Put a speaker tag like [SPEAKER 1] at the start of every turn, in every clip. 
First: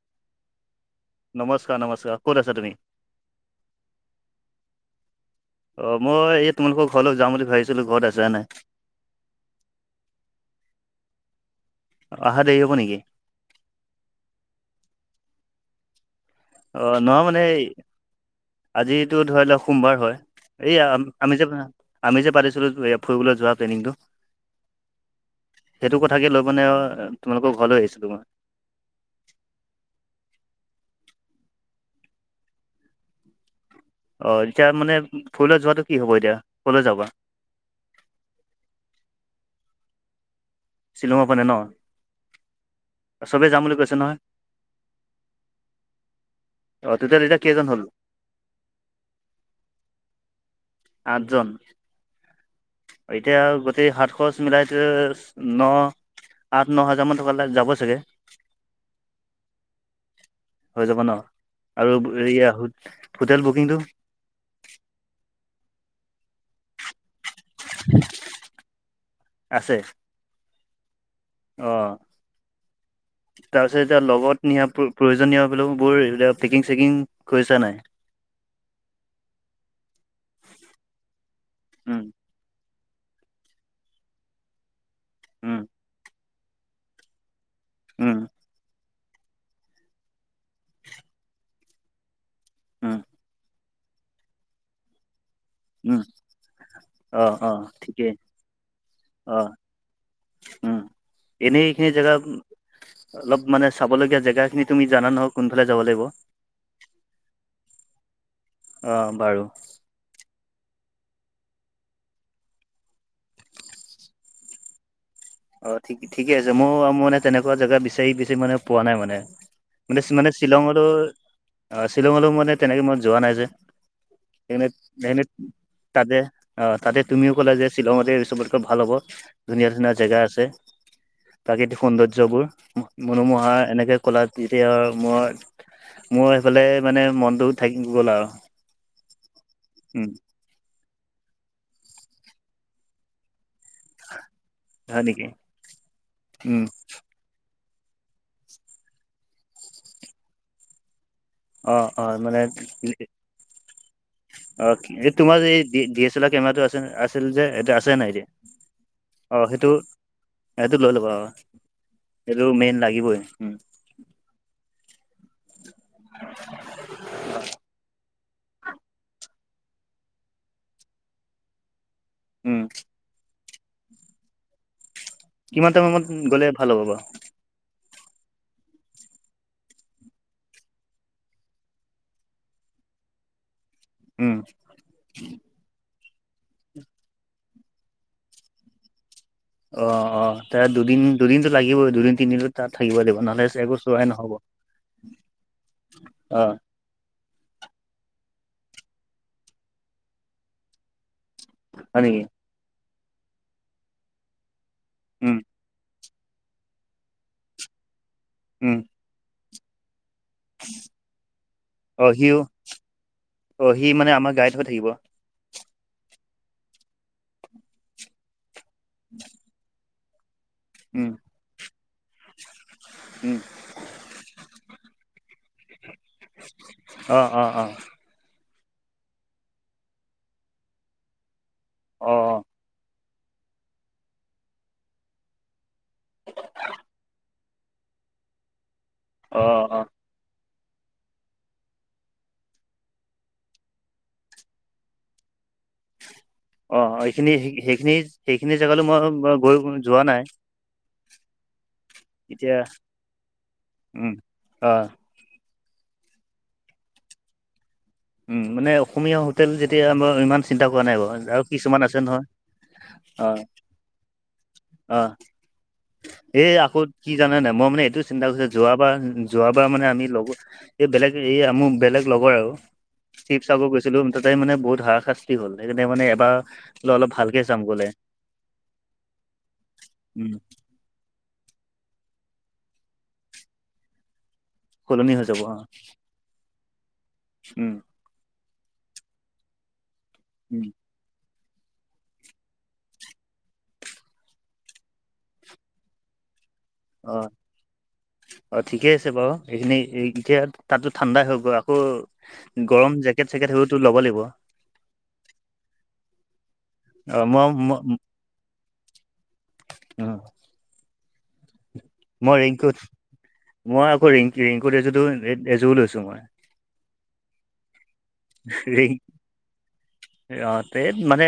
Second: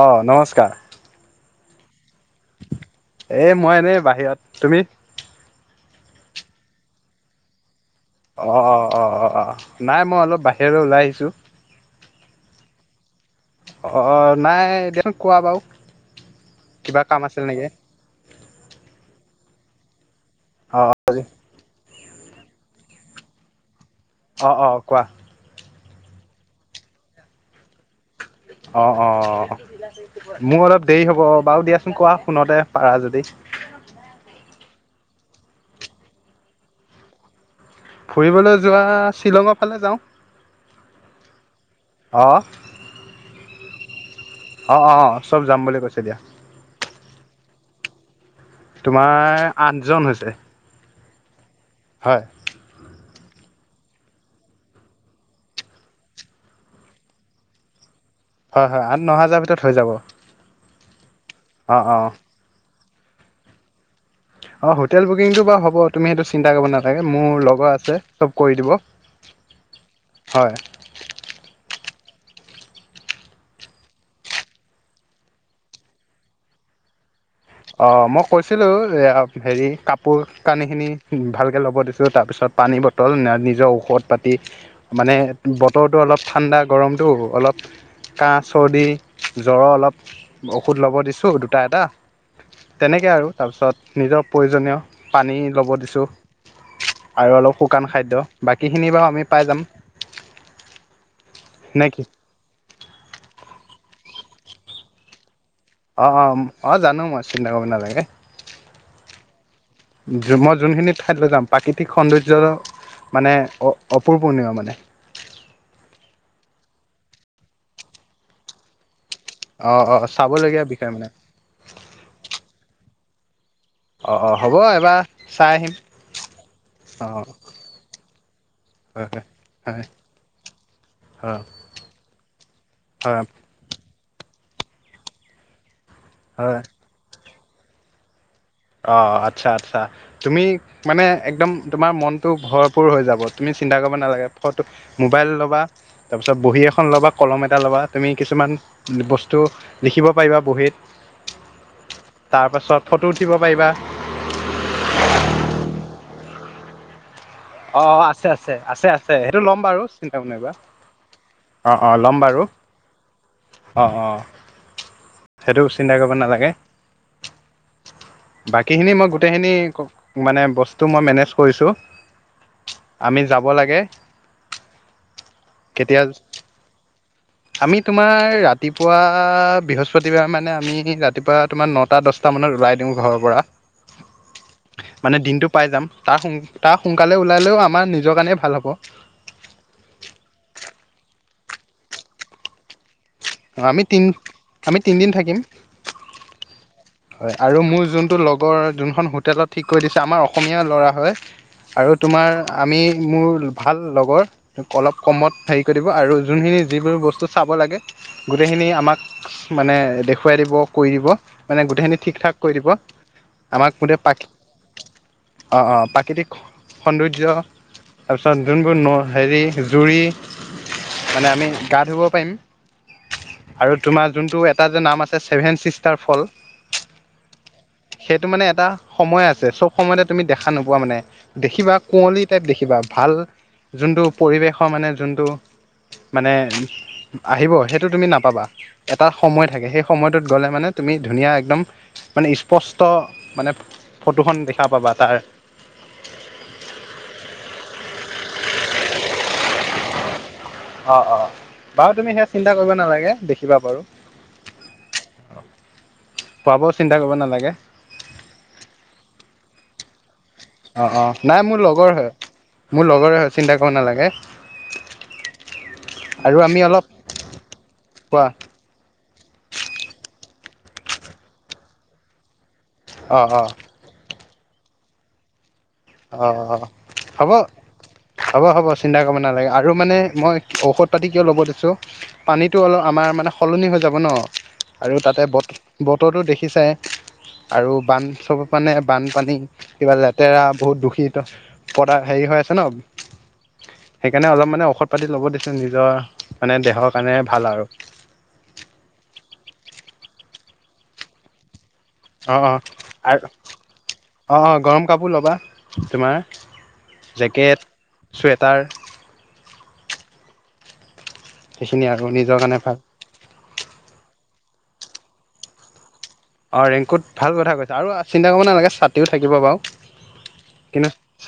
[SPEAKER 1] অঁ নমস্কাৰ।
[SPEAKER 2] নমস্কাৰ নমস্কাৰ ক'ত আছা তুমি?
[SPEAKER 1] এ মই এনেই বাহিৰত, তুমি?
[SPEAKER 2] অ মই এই তোমালোকৰ ঘৰলৈ যাম বুলি ভাবিছিলো ঘৰত আছ
[SPEAKER 1] অঁ অঁহ নাই মই অলপ বাহিৰলৈ ওলাই আহিছোঁ।
[SPEAKER 2] অহা দেৰি হ'ব নেকি?
[SPEAKER 1] অঁ নাই দিয়াচোন কোৱা বাৰু?
[SPEAKER 2] অ
[SPEAKER 1] কিবা কাম
[SPEAKER 2] নহয় মানে
[SPEAKER 1] আছিল
[SPEAKER 2] সেই
[SPEAKER 1] নেকি
[SPEAKER 2] আজিটো ধৰি লোৱা সোমবাৰ হয়। এই
[SPEAKER 1] অ'
[SPEAKER 2] আমি যে আমি যে পাতিছিলো ফুৰিবলৈ যোৱা প্লেনিংটো।
[SPEAKER 1] অ অ কোৱা?
[SPEAKER 2] সেইটো কথাকে লৈ মানে আৰু তোমালোকৰ ঘৰলৈ আহিছিলোঁ মই।
[SPEAKER 1] অ অ মোৰ অলপ দেৰি হ'ব, বাৰু দিয়াচোন কোৱা ফোনতে পাৰা যদি
[SPEAKER 2] অ এতিয়া মানে ফুৰিবলৈ যোৱাটো কি হ'ব এতিয়া কলৈ যাবা?
[SPEAKER 1] ফুৰিবলৈ যোৱা শ্বিলঙৰ ফালে যাওঁ।
[SPEAKER 2] শ্বিলঙত মানে ন?
[SPEAKER 1] অ'
[SPEAKER 2] চবে যাম বুলি কৈছে নহয়?
[SPEAKER 1] অঁ অঁ চব যাম বুলি কৈছে দিয়া।
[SPEAKER 2] অ তেতিয়া তেতিয়া কেইজন হ'ল?
[SPEAKER 1] তোমাৰ আঠজন হৈছে।
[SPEAKER 2] আঠজন?
[SPEAKER 1] হয়।
[SPEAKER 2] এতিয়া গোটেই হাত খৰচ মিলাই টো ন আঠ ন হাজাৰ মান টকালে যাব চাগে?
[SPEAKER 1] হয় হয় আঠ ন হাজাৰ ভিতৰত হৈ যাব।
[SPEAKER 2] হৈ যাব ন? আৰু
[SPEAKER 1] অ'
[SPEAKER 2] এয়া হো হোটেল বুকিংটো?
[SPEAKER 1] অ হোটেল বুকিংটো বাৰু হ'ব তুমি সেইটো চিন্তা কৰিব নালাগে মোৰ লগ লগ আছে চব কৰি দিব,
[SPEAKER 2] আছে
[SPEAKER 1] হয়।
[SPEAKER 2] অ। তাৰপিছত এতিয়া লগত নিয়া প্ৰ প্ৰয়োজনীয় বোলো বোৰ এইবিলাক পেকিং চেকিং কৰিছা নাই?
[SPEAKER 1] অঁ মই কৈছিলোঁ এয়া হেৰী কাপোৰ কানিখিনি ভালকে ল'ব
[SPEAKER 2] উম
[SPEAKER 1] দিছোঁ তাৰপিছত পানী ব বটল না নিজৰ ঔষধ পাতি, মানে
[SPEAKER 2] উম
[SPEAKER 1] বতৰটো অলপ ঠাণ্ডা গৰমটো অলপ
[SPEAKER 2] উম
[SPEAKER 1] কাঁহ, চৰ্দি, জ্বৰৰ অলপ ঔষধ ল'ব দিছোঁ দুটা এটা।
[SPEAKER 2] উম
[SPEAKER 1] তেনেকে আৰু তাৰপিছত নিজৰ প্ৰয়োজনীয় [unintelligible] পানী ল'ব
[SPEAKER 2] উম
[SPEAKER 1] দিছোঁ
[SPEAKER 2] অ
[SPEAKER 1] আৰু
[SPEAKER 2] অ
[SPEAKER 1] অলপ শুকান
[SPEAKER 2] ঠিকেই
[SPEAKER 1] খাদ্য, বাকীখিনি বাৰু আমি পাই যাম। [unintelligible]
[SPEAKER 2] [inaudible] উম! এনেই
[SPEAKER 1] নে
[SPEAKER 2] এইখিনি
[SPEAKER 1] কি
[SPEAKER 2] জেগা অলপ মানে চাবলগীয়া জেগাখিনি তুমি জানা নহ‌য় [unintelligible] কোনফালে যাব [unintelligible]
[SPEAKER 1] অঁ-অঁ [inaudible] অঁ জানো মই চিন্তা কৰিব নালাগে।
[SPEAKER 2] অ বাৰু
[SPEAKER 1] [unintelligible] মই যোনখিনি ঠাইত লৈ যাম প্ৰাকৃতিক সৌন্দৰ্যৰ [inaudible] মানে অ-অপূৰপণীয় মানে। [unintelligible]
[SPEAKER 2] অ ঠিক-ঠিকে আছে। মোৰ [unintelligible] মই মানে তেনেকুৱা জেগা বিচাৰি-বিচাৰি মানে পোৱা নাই মানে। [unintelligible]
[SPEAKER 1] অ', অ',
[SPEAKER 2] মানে-মানে
[SPEAKER 1] চাবলগীয়া বিষয়
[SPEAKER 2] শ্বিলঙলৈ
[SPEAKER 1] মানে
[SPEAKER 2] [inaudible] অ শ্বিলঙলৈ মানে তেনেকে মই যোৱা নাই যে।
[SPEAKER 1] অ-অ হ'ব
[SPEAKER 2] সেইকাৰণে
[SPEAKER 1] এবাৰ
[SPEAKER 2] সেইকাৰণে
[SPEAKER 1] চাই [unintelligible]
[SPEAKER 2] তাতে অ তাতে তুমিও কলা যে শ্বিলঙতে চবতকৈ ভাল হ'ব।
[SPEAKER 1] হয় হয় হয়
[SPEAKER 2] ধুনীয়া-ধুনীয়া জেগা আছে [unintelligible] আছে [inaudible] প্ৰাকৃতিক সৌন্দৰ্যবোৰ
[SPEAKER 1] হয় হয়
[SPEAKER 2] মনোমহা। আমাৰ এনেকে কলা যেতিয়া মোৰ-মোৰ
[SPEAKER 1] হয়
[SPEAKER 2] সেইফালে [unintelligible] মানে মনটো থাকি গ'ল আৰু। [inaudible]
[SPEAKER 1] অ আচ্ছা-আচ্ছা।
[SPEAKER 2] উম
[SPEAKER 1] তুমি মানে একদম তোমাৰ মনটো ভৰ [inaudible] ভৰপুৰ হৈ যাব, তুমি চিন্তা কৰিব নালাগে। ফটো
[SPEAKER 2] হয় নেকি
[SPEAKER 1] মোবাইল ল'বা তাৰপিছত বহী
[SPEAKER 2] উম
[SPEAKER 1] এখন ল'বা [unintelligible] কলম এটা ল'বা তুমি কিছুমান বস্তু লিখিব পাৰিবা বহীত। [inaudible]
[SPEAKER 2] অ' অ'
[SPEAKER 1] [inaudible]
[SPEAKER 2] মানে
[SPEAKER 1] তাৰ পাছত ফটো উঠিব পাৰিবা।
[SPEAKER 2] অ তোমাৰ এই ডি এছ এল আৰ কেমেৰাটো আ [unintelligible] আছিল যে এইটো
[SPEAKER 1] অ
[SPEAKER 2] আছে
[SPEAKER 1] অ
[SPEAKER 2] নাই এতিয়া?
[SPEAKER 1] আছে আছে আছে সেইটো
[SPEAKER 2] অ
[SPEAKER 1] ল'ম
[SPEAKER 2] সেইটো-সেইটো লৈ ল'বা আৰু [unintelligible]
[SPEAKER 1] অঁ-অঁ! লম। [unintelligible]
[SPEAKER 2] সেইটোতো মেইন লাগিবই। [inaudible]
[SPEAKER 1] অঁ-অঁ [inaudible] সেইটো চিন্তা কৰিব নালাগে। বাকীখিনি মই গোটেইখিনি মানে বস্তু মই মেনেজ কৰিছোঁ। [unintelligible]
[SPEAKER 2] উম
[SPEAKER 1] আমি যাব লাগে [inaudible]
[SPEAKER 2] কিমান
[SPEAKER 1] কেতিয়া
[SPEAKER 2] টাইমত গ'লে ভাল হ'ব বাৰু? [unintelligible]
[SPEAKER 1] আমি তোমাৰ ৰাতিপুৱা বৃহস্পতিবাৰ মানে আমি ৰাতিপুৱা তোমাৰ নটা, দহটা [unintelligible] [unintelligible] মানত ওলাই দিওঁ ঘৰৰ পৰা।
[SPEAKER 2] উম!
[SPEAKER 1] মানে দিনটো পাই যাম। তাৰ-তাৰ সোনকালে ওলালেও আমাৰ নিজৰ কাৰণেই ভাল হ'ব। [unintelligible]
[SPEAKER 2] অ-অ তাৰ দুদিন-দুদিনটো লাগিবই, দুদিন-তিনদিনটো তাত থাকিব লাগিব ন। [unintelligible]
[SPEAKER 1] অ আমি তিন [inaudible] আমি তিনিদিন থাকিম।
[SPEAKER 2] অ
[SPEAKER 1] [unintelligible] হয় আৰু মোৰ যোনটো লগৰ যোনখন হোটেলত ঠিক কৰি দিছে, আমাৰ অসমীয়া ল'ৰা হয়। [inaudible] আৰু
[SPEAKER 2] হয় নেকি
[SPEAKER 1] তোমাৰ, আমি, মোৰ ভাল লগৰ। [unintelligible] অলপ কমত
[SPEAKER 2] উম
[SPEAKER 1] হেৰি কৰি দিব আৰু যোনখিনি যিবোৰ বস্তু চাব লাগে [inaudible] গোটেইখিনি
[SPEAKER 2] উম
[SPEAKER 1] আমাক মানে [unintelligible] দেখুৱাই দিব, কৰি দিব। মানে গোটেইখিনি
[SPEAKER 2] অ সিও
[SPEAKER 1] ঠিক-ঠাক কৰি দিব।
[SPEAKER 2] অ
[SPEAKER 1] আমাক
[SPEAKER 2] সি
[SPEAKER 1] মুঠেই
[SPEAKER 2] মানে
[SPEAKER 1] প
[SPEAKER 2] আমাৰ গাইড হৈ থাকিব
[SPEAKER 1] [unintelligible] অঁ-অঁ প্ৰাকৃতিক সৌন্দৰ্য [unintelligible] তাৰপিছত যোনবোৰ নৈ হেৰি জুৰি
[SPEAKER 2] উম
[SPEAKER 1] [inaudible] মানে আমি গা ধুব পাৰিম।
[SPEAKER 2] উম
[SPEAKER 1] আৰু তোমাৰ যোনটো এটা যে নাম আছে ছেভেন ছিষ্টাৰ ফল।
[SPEAKER 2] অ অ অ
[SPEAKER 1] [unintelligible] সেইটো মানে এটা সময় আছে, চব সময়তে তুমি দেখা নোপোৱা মানে। [unintelligible] দেখিবা
[SPEAKER 2] অ
[SPEAKER 1] কুঁৱলী টাইপ দেখিবা, ভাল [unintelligible] যোনটো পৰিৱেশৰ মানে যোনটো মানে আহিব [unintelligible] সেইটো তুমি নাপাবা। এটা
[SPEAKER 2] অ
[SPEAKER 1] সময় থাকে
[SPEAKER 2] অ অ
[SPEAKER 1] সেই সময়ত [unintelligible] ত, গ'লে মানে তুমি ধুনীয়া একদম, মানে ইচপষ্ট মানে ফটোখন দেখা পাবা তাৰ।
[SPEAKER 2] অ, অ, এইখিনি সেইখিনি-সেইখিনি জেগালৈ মই গৈ, যোৱা নাই।
[SPEAKER 1] অ, অ, বাৰু তুমি সেয়া চিন্তা
[SPEAKER 2] এতিয়া
[SPEAKER 1] কৰিব নালাগে, দেখিবা বাৰু।
[SPEAKER 2] উম অ
[SPEAKER 1] খোৱাবোৱা চিন্তা কৰিব নালাগে।
[SPEAKER 2] উম, মানে অসমীয়া হোটেল যেতিয়া, আমাৰ ইমান চিন্তা কৰা
[SPEAKER 1] অঁ
[SPEAKER 2] নাই
[SPEAKER 1] অঁ
[SPEAKER 2] বাৰু, আৰু
[SPEAKER 1] মোৰ
[SPEAKER 2] কিছুমান
[SPEAKER 1] লগৰ
[SPEAKER 2] আছে
[SPEAKER 1] হয়
[SPEAKER 2] নহয়
[SPEAKER 1] মোৰ লগৰে
[SPEAKER 2] অ,
[SPEAKER 1] হয় চিন্তা কৰিব নালাগে
[SPEAKER 2] অ,
[SPEAKER 1] আৰু
[SPEAKER 2] এই
[SPEAKER 1] আমি
[SPEAKER 2] আকৌ
[SPEAKER 1] অলপ
[SPEAKER 2] কি জানে নে নাই, মই মানে এইটো চিন্তা
[SPEAKER 1] কোৱা
[SPEAKER 2] কৰিছো যোৱাবাৰ-যোৱাবাৰ মানে আমি লগৰ, এই বেলেগ এই মোৰ বেলেগ লগৰ আৰু।
[SPEAKER 1] অঁ অঁ
[SPEAKER 2] শিৱ-চাগৰ গৈছিলো ততে, মানে বহুত হাৰা-সা কি হ'ল সেইকাৰণে মানে
[SPEAKER 1] অঁ
[SPEAKER 2] এবাৰ,
[SPEAKER 1] অঁ
[SPEAKER 2] বোলে অলপ
[SPEAKER 1] হ'ব
[SPEAKER 2] ভালকে চাম গ'লে।
[SPEAKER 1] হ'ব হ'ব চিন্তা কৰিব নালাগে, আৰু মানে
[SPEAKER 2] উম
[SPEAKER 1] মই ঔষধ পানী কিয় ল'ব দিছোঁ, পানীটো অলপ আমাৰ মানে সলনি হৈ যাব ন আৰু
[SPEAKER 2] সলনি
[SPEAKER 1] তাতে
[SPEAKER 2] হৈ যাব
[SPEAKER 1] বত,
[SPEAKER 2] অ
[SPEAKER 1] বত ত, দেখিছোই আৰু
[SPEAKER 2] উম
[SPEAKER 1] বান চ'ব মানে বানপানী কিবা লেতেৰা।
[SPEAKER 2] উম
[SPEAKER 1] বহুত দুখিত, পদা-হেৰি হৈ আছে ন। সেইকাৰণে অলপ মানে ঔষধ পাতি ল'ব দিছো নিজৰ মানে দেহৰ
[SPEAKER 2] অ
[SPEAKER 1] কাৰণে ভাল আৰু।
[SPEAKER 2] অ, ঠিকেই আছে বাৰু, এইখিনি এতিয়া তাতো ঠাণ্ডাই হৈ গ'ল কৌ,
[SPEAKER 1] অ অ
[SPEAKER 2] গৰম
[SPEAKER 1] আৰু
[SPEAKER 2] জেকেট-চেকেট সেইতো ল'ব লাগিব।
[SPEAKER 1] অ অ গৰম কাপোৰ ল'বা, তোমাৰ
[SPEAKER 2] অ মই
[SPEAKER 1] জেকেট চুৱেটাৰ
[SPEAKER 2] উম,
[SPEAKER 1] সেইখিনি আৰু নিজৰ
[SPEAKER 2] মই
[SPEAKER 1] কাৰণে ভাল
[SPEAKER 2] ৰেংকুট মই, আকৌ ৰিংকুট এজো-এজোৰ লৈছো মই।
[SPEAKER 1] অ, ৰেংকুত ভাল কথা কৈছে আৰু চিন্তা কৰিব নালাগে
[SPEAKER 2] ৰেইন
[SPEAKER 1] ছাতিও থাকিব বাৰু।
[SPEAKER 2] অ, ত,
[SPEAKER 1] কিন্তু
[SPEAKER 2] মানে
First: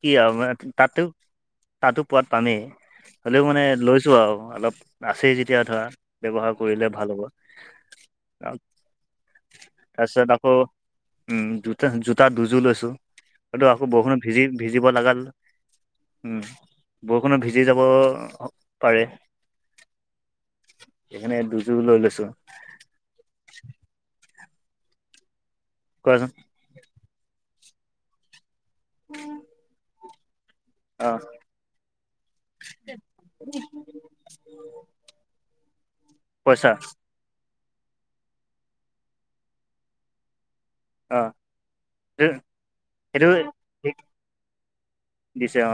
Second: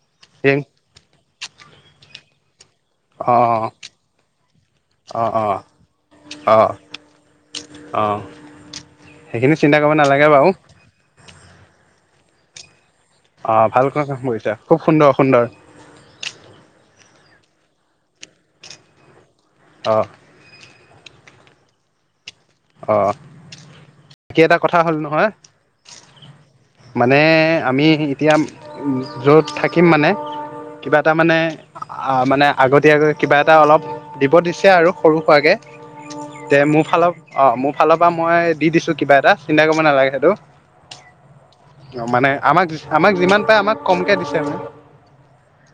[SPEAKER 2] কি
[SPEAKER 1] ৰেং
[SPEAKER 2] আৰু তাতো-তাতো পোৱাত পামেই।
[SPEAKER 1] অ
[SPEAKER 2] হ'লেও মানে লৈছোঁ আৰু, অলপ
[SPEAKER 1] অ
[SPEAKER 2] আছেই
[SPEAKER 1] অ
[SPEAKER 2] যেতিয়া ধৰা।
[SPEAKER 1] অ অ
[SPEAKER 2] ব্যৱহাৰ কৰিলে ভাল হ'ব।
[SPEAKER 1] অ, সেইখিনি চিন্তা কৰিব
[SPEAKER 2] তাৰপিছত
[SPEAKER 1] নালাগে বাৰু।
[SPEAKER 2] আকৌ উম, জোতা-জোতা দুযোৰ লৈছো,
[SPEAKER 1] অ
[SPEAKER 2] হয়টো
[SPEAKER 1] ভাল
[SPEAKER 2] আকৌ
[SPEAKER 1] কাম
[SPEAKER 2] বৰষুণত ভিজি-
[SPEAKER 1] কৰিছা খুব
[SPEAKER 2] ভিজিব
[SPEAKER 1] সুন্দৰ
[SPEAKER 2] লগা
[SPEAKER 1] সুন্দৰ
[SPEAKER 2] উম, বৰষুণত ভিজি যাব পাৰে।
[SPEAKER 1] অ,
[SPEAKER 2] সেইখনে দুযোৰ লৈ লৈছো।
[SPEAKER 1] অ, বাকী এটা কথা হ'ল নহয়।
[SPEAKER 2] কোৱাচোন?
[SPEAKER 1] মানে, আমি এতিয়া য'ত থাকিম মানে। কিবা
[SPEAKER 2] অ
[SPEAKER 1] এটা মানে। অ, মানে আগতিয়াকৈ কিবা এটা অলপ দিব দিছে আৰু, সৰু-সোৱাকে। তে,
[SPEAKER 2] পইচা
[SPEAKER 1] মোৰ ফালৰ অ, মোৰ ফালৰ পৰা মই দি দিছো কিবা এটা চিন্তা কৰিব নালাগে সেইটো। অ,
[SPEAKER 2] সেইটো
[SPEAKER 1] মানে আমাক-আমাক
[SPEAKER 2] সেইটো
[SPEAKER 1] যিমান পাৰে আমাক কমকে দিছে মে
[SPEAKER 2] দিছো অ,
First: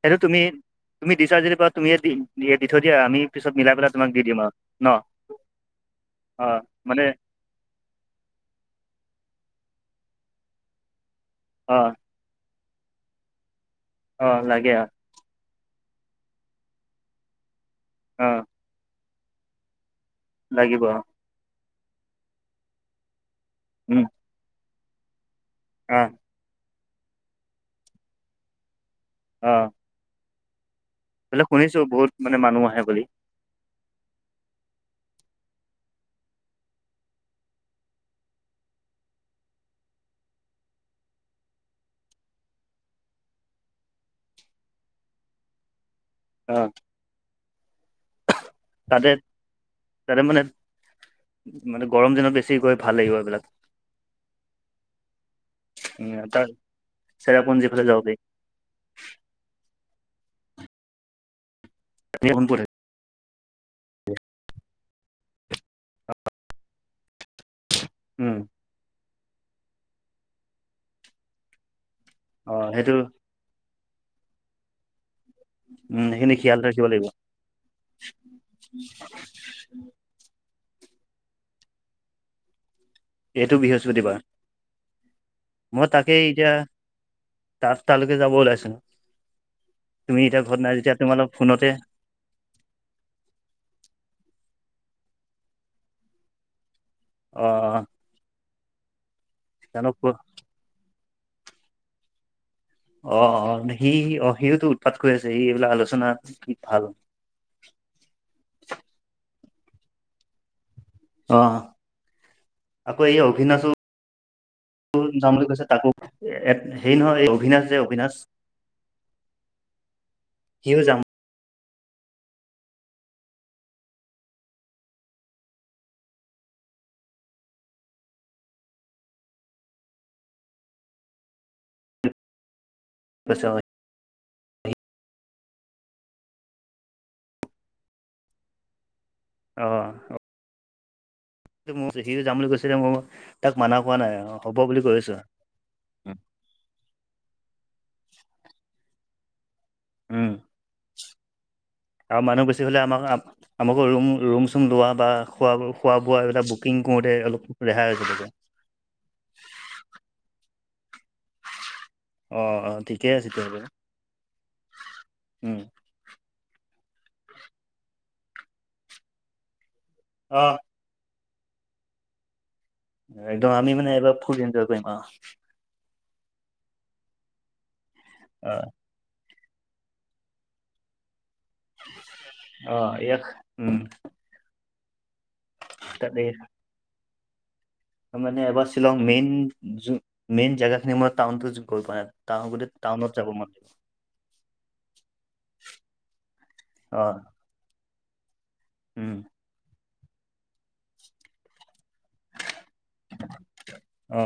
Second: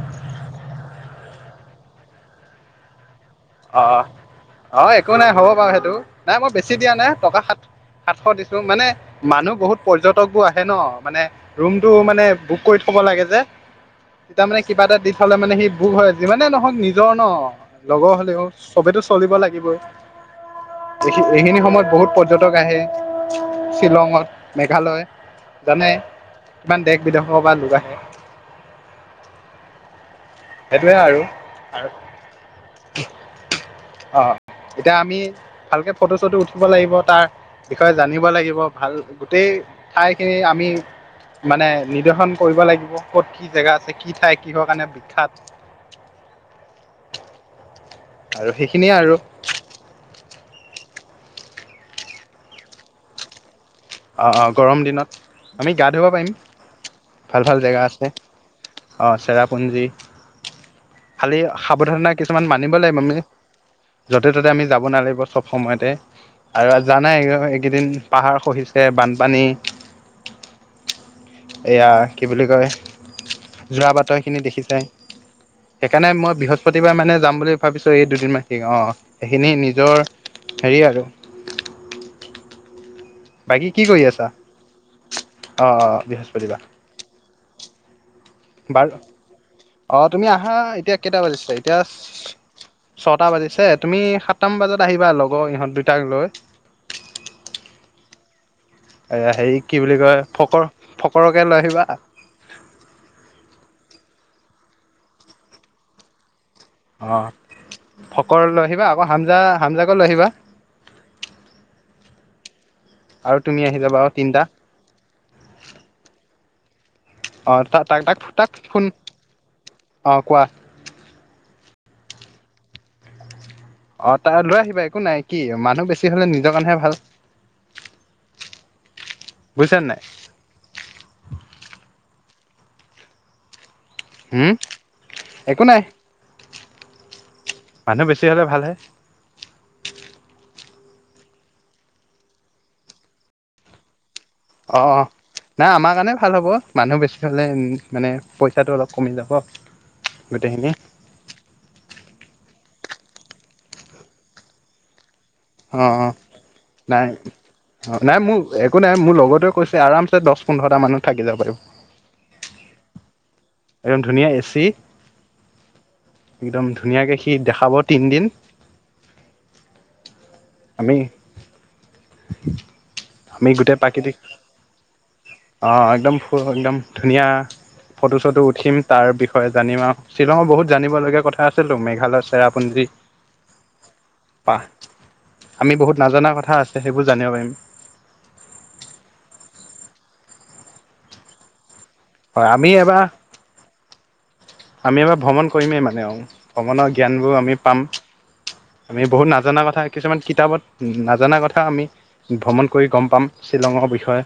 [SPEAKER 2] সেইটো তুমি- তুমি দিছা যদি তুমিয়ে দি-দি থৈ দিয়া আমি। পিছত মিলাই
[SPEAKER 1] অ,
[SPEAKER 2] পেলাই তোমাক দি দিম আৰু
[SPEAKER 1] অ,
[SPEAKER 2] ন
[SPEAKER 1] একো নাই হ'ব বাৰু, সেইটো নাই
[SPEAKER 2] অ
[SPEAKER 1] মই বেছি দিয়া
[SPEAKER 2] মানে
[SPEAKER 1] নাই টকা সাত সাতশ দিছো মানে, মানুহ বহুত পৰ্যটক বোৰ আহে ন, মানে
[SPEAKER 2] অ
[SPEAKER 1] ৰুমতটো মানে বুক কৰি থব লাগে যে,
[SPEAKER 2] অ
[SPEAKER 1] তেতিয়া মানে
[SPEAKER 2] লাগে অ
[SPEAKER 1] কিবা এটা ফালে মানে সি বোক হয়, যিমানে নহওঁক নিজৰ ন, লগৰ
[SPEAKER 2] অ
[SPEAKER 1] হ'লেও, চবেতটো চলিব লাগিবই।
[SPEAKER 2] লাগিব। অ,
[SPEAKER 1] এইখিনি সময়ত বহুত পৰ্যটক আহে,
[SPEAKER 2] উম
[SPEAKER 1] শ্বিলঙত, মেঘালয়। জানে,
[SPEAKER 2] অ
[SPEAKER 1] কিমান দেশ-বিদেশৰ পৰা লোক আহে।
[SPEAKER 2] অ!
[SPEAKER 1] সেইটোৱে আৰু,
[SPEAKER 2] বোলে শুনিছো বহুত মানে মানুহ আহে বুলি
[SPEAKER 1] অ এতিয়া আমি ভালকে ফটো চটো উঠিব লাগিব। তাৰ বিষয়ে জানিব লাগিব, ভাল গোটেই ঠাইখিনি আমি মানে নিৰ্দশন কৰিব লাগিব। ক'ত কি জেগা আছে? কি ঠাই কিহৰ কাৰণে বিখ্যাত? [unintelligible]
[SPEAKER 2] অঁ!
[SPEAKER 1] আৰু সেই
[SPEAKER 2] তাতে, তাতে মানে মানে গৰম দিনত বেছি গৈ ভাল লাগিব এইবিলাক।
[SPEAKER 1] অঁ, অঁ গৰম দিনত আমি গা-ধুব
[SPEAKER 2] উম
[SPEAKER 1] পাৰিম,
[SPEAKER 2] তাৰ
[SPEAKER 1] ভাল ভাল
[SPEAKER 2] চেৰাপুঞ্জী
[SPEAKER 1] জেগা
[SPEAKER 2] ফালে যাব
[SPEAKER 1] আছে। অ চেৰাপুঞ্জী, খালি সাৱধানত
[SPEAKER 2] পাৰি
[SPEAKER 1] কিছুমান মানি ব লাগিব আমি। যতে-ততে আমি যাব নালাগিব চব সময়তে। আৰু জানাই কেইদিন
[SPEAKER 2] উম
[SPEAKER 1] পাহাৰ খহিছে, বানপানী, এয়া কি বুলি
[SPEAKER 2] অ
[SPEAKER 1] কয়
[SPEAKER 2] সেইটো
[SPEAKER 1] যোৱা বাটৰখিনি দেখিছাই।
[SPEAKER 2] উম
[SPEAKER 1] সেইকাৰণে
[SPEAKER 2] সেইখিনি
[SPEAKER 1] মই
[SPEAKER 2] খিয়াল ৰাখিব
[SPEAKER 1] বৃহস্পতিবাৰ
[SPEAKER 2] লাগিব
[SPEAKER 1] মানে যাম বুলি ভাবিছো, এই দুদিন মান থাকি, অ সেইখিনি নি নিজৰ হেৰি আৰু
[SPEAKER 2] এইটো
[SPEAKER 1] বাকী কি কৰি
[SPEAKER 2] বৃহস্পতিবাৰ,
[SPEAKER 1] আছা অ অ
[SPEAKER 2] মই তাকেই এতিয়া
[SPEAKER 1] বৃহস্পতিবাৰ
[SPEAKER 2] ৰাস্তালেকে যাব ওলাইছোঁ।
[SPEAKER 1] বাৰু অ তুমি আহা!
[SPEAKER 2] নাই যেতিয়া
[SPEAKER 1] এতিয়া কেইটা
[SPEAKER 2] তোমালোক
[SPEAKER 1] বাজিছে?
[SPEAKER 2] ফোনতে
[SPEAKER 1] এতিয়া ছটা বাজিছে, তুমি সাতটামান বজাত আহিবা লগৰ ইহঁত দুইটাক লৈ।
[SPEAKER 2] অ!
[SPEAKER 1] এ হেৰি কি
[SPEAKER 2] জানক
[SPEAKER 1] বুলি কয় ফক ফকৰকে লৈ আহিবা।
[SPEAKER 2] অ, অ সি অ সিওতো উৎপাত কৰি আছে, সি এইবিলাক আলোচনাত ভাল।
[SPEAKER 1] অঁ ফকৰক লৈ আহিবা, আকৌ হামজা হামজাকু লৈ আহিবা।
[SPEAKER 2] অঁ!
[SPEAKER 1] আৰু তুমি আহি যাবা আও তিনটা।
[SPEAKER 2] যাম বুলি কৈছে, তাকো হেৰি নহয় এই
[SPEAKER 1] অ
[SPEAKER 2] অভিনাশ যে
[SPEAKER 1] তাক,
[SPEAKER 2] অভিনাশ
[SPEAKER 1] তাক, তাক ফোন অ কোৱা
[SPEAKER 2] সিও যাম
[SPEAKER 1] অ তাৰ লৈ আহিবা, একো নাই কি মানুহ বেছি হলে নিজৰ কাৰণেহে ভাল। বুজিছা নে নাই?
[SPEAKER 2] পইচাও হয়।
[SPEAKER 1] উম একো নাই! মানুহ বেছি হলে ভালহে।
[SPEAKER 2] অ মোৰ সিও যাম বুলি কৈছে যে - মই তাক মানা কৰা নাই অ।
[SPEAKER 1] অ, নাই, আমাৰ কাৰণে ভাল হ'ব মানুহ বেছি হ'লে মানে পইচাটো অলপ কমি যাব।
[SPEAKER 2] উম!
[SPEAKER 1] গোটেইখিনি
[SPEAKER 2] আৰু মানুহ বেছি হ'লে- আমাক আমাকো ৰুম ৰুম-চুম লোৱা বা খোৱা,
[SPEAKER 1] অ অ
[SPEAKER 2] খোৱা-বোৱা সেইবিলাক বুকিং
[SPEAKER 1] নাই
[SPEAKER 2] কৰোঁতে অলপ ৰেহাই
[SPEAKER 1] অ',
[SPEAKER 2] হৈ যাব
[SPEAKER 1] নাই
[SPEAKER 2] দিয়া।
[SPEAKER 1] মোৰ একো নাই, মোৰ লগৰটোৱে কৈছে আৰামছে দহ, পোন্ধৰটা মানুহ থাকি যাব পাৰিব।
[SPEAKER 2] অঁ, অঁ ঠিকেই আছে তেতিয়াহলে।
[SPEAKER 1] একদম ধুনীয়া এচি
[SPEAKER 2] উম
[SPEAKER 1] একদম ধুনীয়াকে সি দেখাব তিনদিন।
[SPEAKER 2] অঁ।
[SPEAKER 1] আমি।
[SPEAKER 2] একদম আমি
[SPEAKER 1] গোটেই
[SPEAKER 2] মানে
[SPEAKER 1] প্ৰাকৃতিক
[SPEAKER 2] এইবাৰ ফুল এনজয় কৰিম আৰু।
[SPEAKER 1] অ' একদম ফ একদম ধুনীয়া ফটো- চটো
[SPEAKER 2] অ
[SPEAKER 1] উঠিম। তাৰ বিষয়ে জানিম আৰু শ্বিলঙৰ বহুত জানিব লগগীয়া কথা আছে। মেঘালয়
[SPEAKER 2] অ
[SPEAKER 1] চেৰাপুঞ্জী।
[SPEAKER 2] ইয়াক উম
[SPEAKER 1] পাহ আমি বহুত
[SPEAKER 2] তাতে
[SPEAKER 1] নজনা কথা আছে, সেইবোৰ জানিব পাৰিম।
[SPEAKER 2] মানে এবাৰ শ্বিলং মেইন য মেইন জেগা খিনি মই টাউনতো গৈ পোৱা নাই। টা
[SPEAKER 1] হয়
[SPEAKER 2] গ
[SPEAKER 1] আমি এবাৰ
[SPEAKER 2] টাউনত যাব মন লাগিব [unintelligible]
[SPEAKER 1] আমি এবাৰ ভ্ৰমণ কৰিমেই মানে আৰু ভ্ৰমণৰ
[SPEAKER 2] অ
[SPEAKER 1] জ্ঞানবোৰ আমি পাম। আমি
[SPEAKER 2] উম
[SPEAKER 1] বহুত নজনা কথা কিছুমান কিতাপত নজনা কথা আমি। ভ্ৰমণ কৰি গম পাম শ্বিলঙৰ বিষয়ে।
[SPEAKER 2] অ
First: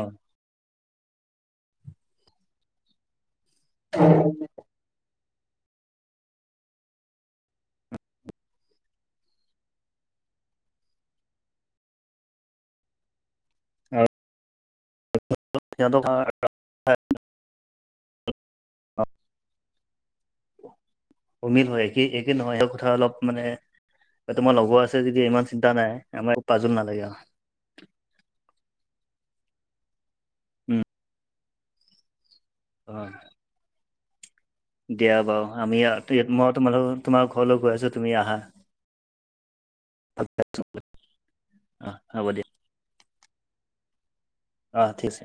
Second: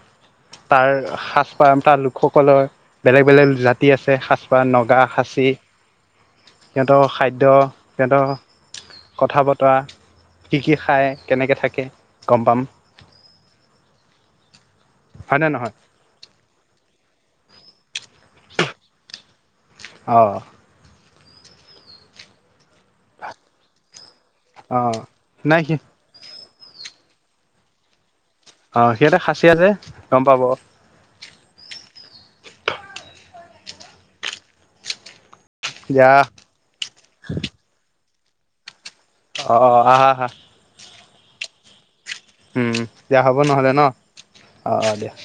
[SPEAKER 1] তাৰ সাজপাৰ তাৰ লোকসকলৰ বেলেগ- বেলেগ জাতি আছে সাজপাৰ নগা সাজা। সিহঁতৰ খাদ্য সিহঁতৰ। কথা বতৰা কি - কি খায় কেনেকৈ থাকে গম পাম।
[SPEAKER 2] হয়।
[SPEAKER 1] হয়নে নহয়?
[SPEAKER 2] অঁ। অঁ।
[SPEAKER 1] অঁ।
[SPEAKER 2] উমেদ হয়। স একে নহয় সেই কথা অলপ মানে তোমাৰ
[SPEAKER 1] অ
[SPEAKER 2] লগৰ আছে যদি ইমান চিন্তা নাই। আমাৰ পাজো নালাগে।
[SPEAKER 1] অ' সিহঁতে খাছীয়া যে গম পাব।
[SPEAKER 2] উম। হয়। দিয়া বাৰু আমি
[SPEAKER 1] দিয়া
[SPEAKER 2] ইয়াত মই তোমালোক তোমাৰ ঘৰলৈ গৈ আছোঁ তুমি আহা।
[SPEAKER 1] অঁ অঁ, আহা আহা।
[SPEAKER 2] অ' হ'ব দিয়া।
[SPEAKER 1] উম, দিয়া হ'ব নহ'লে ন' অ', অ'
[SPEAKER 2] ঠিক
[SPEAKER 1] দিয়া।
[SPEAKER 2] আছে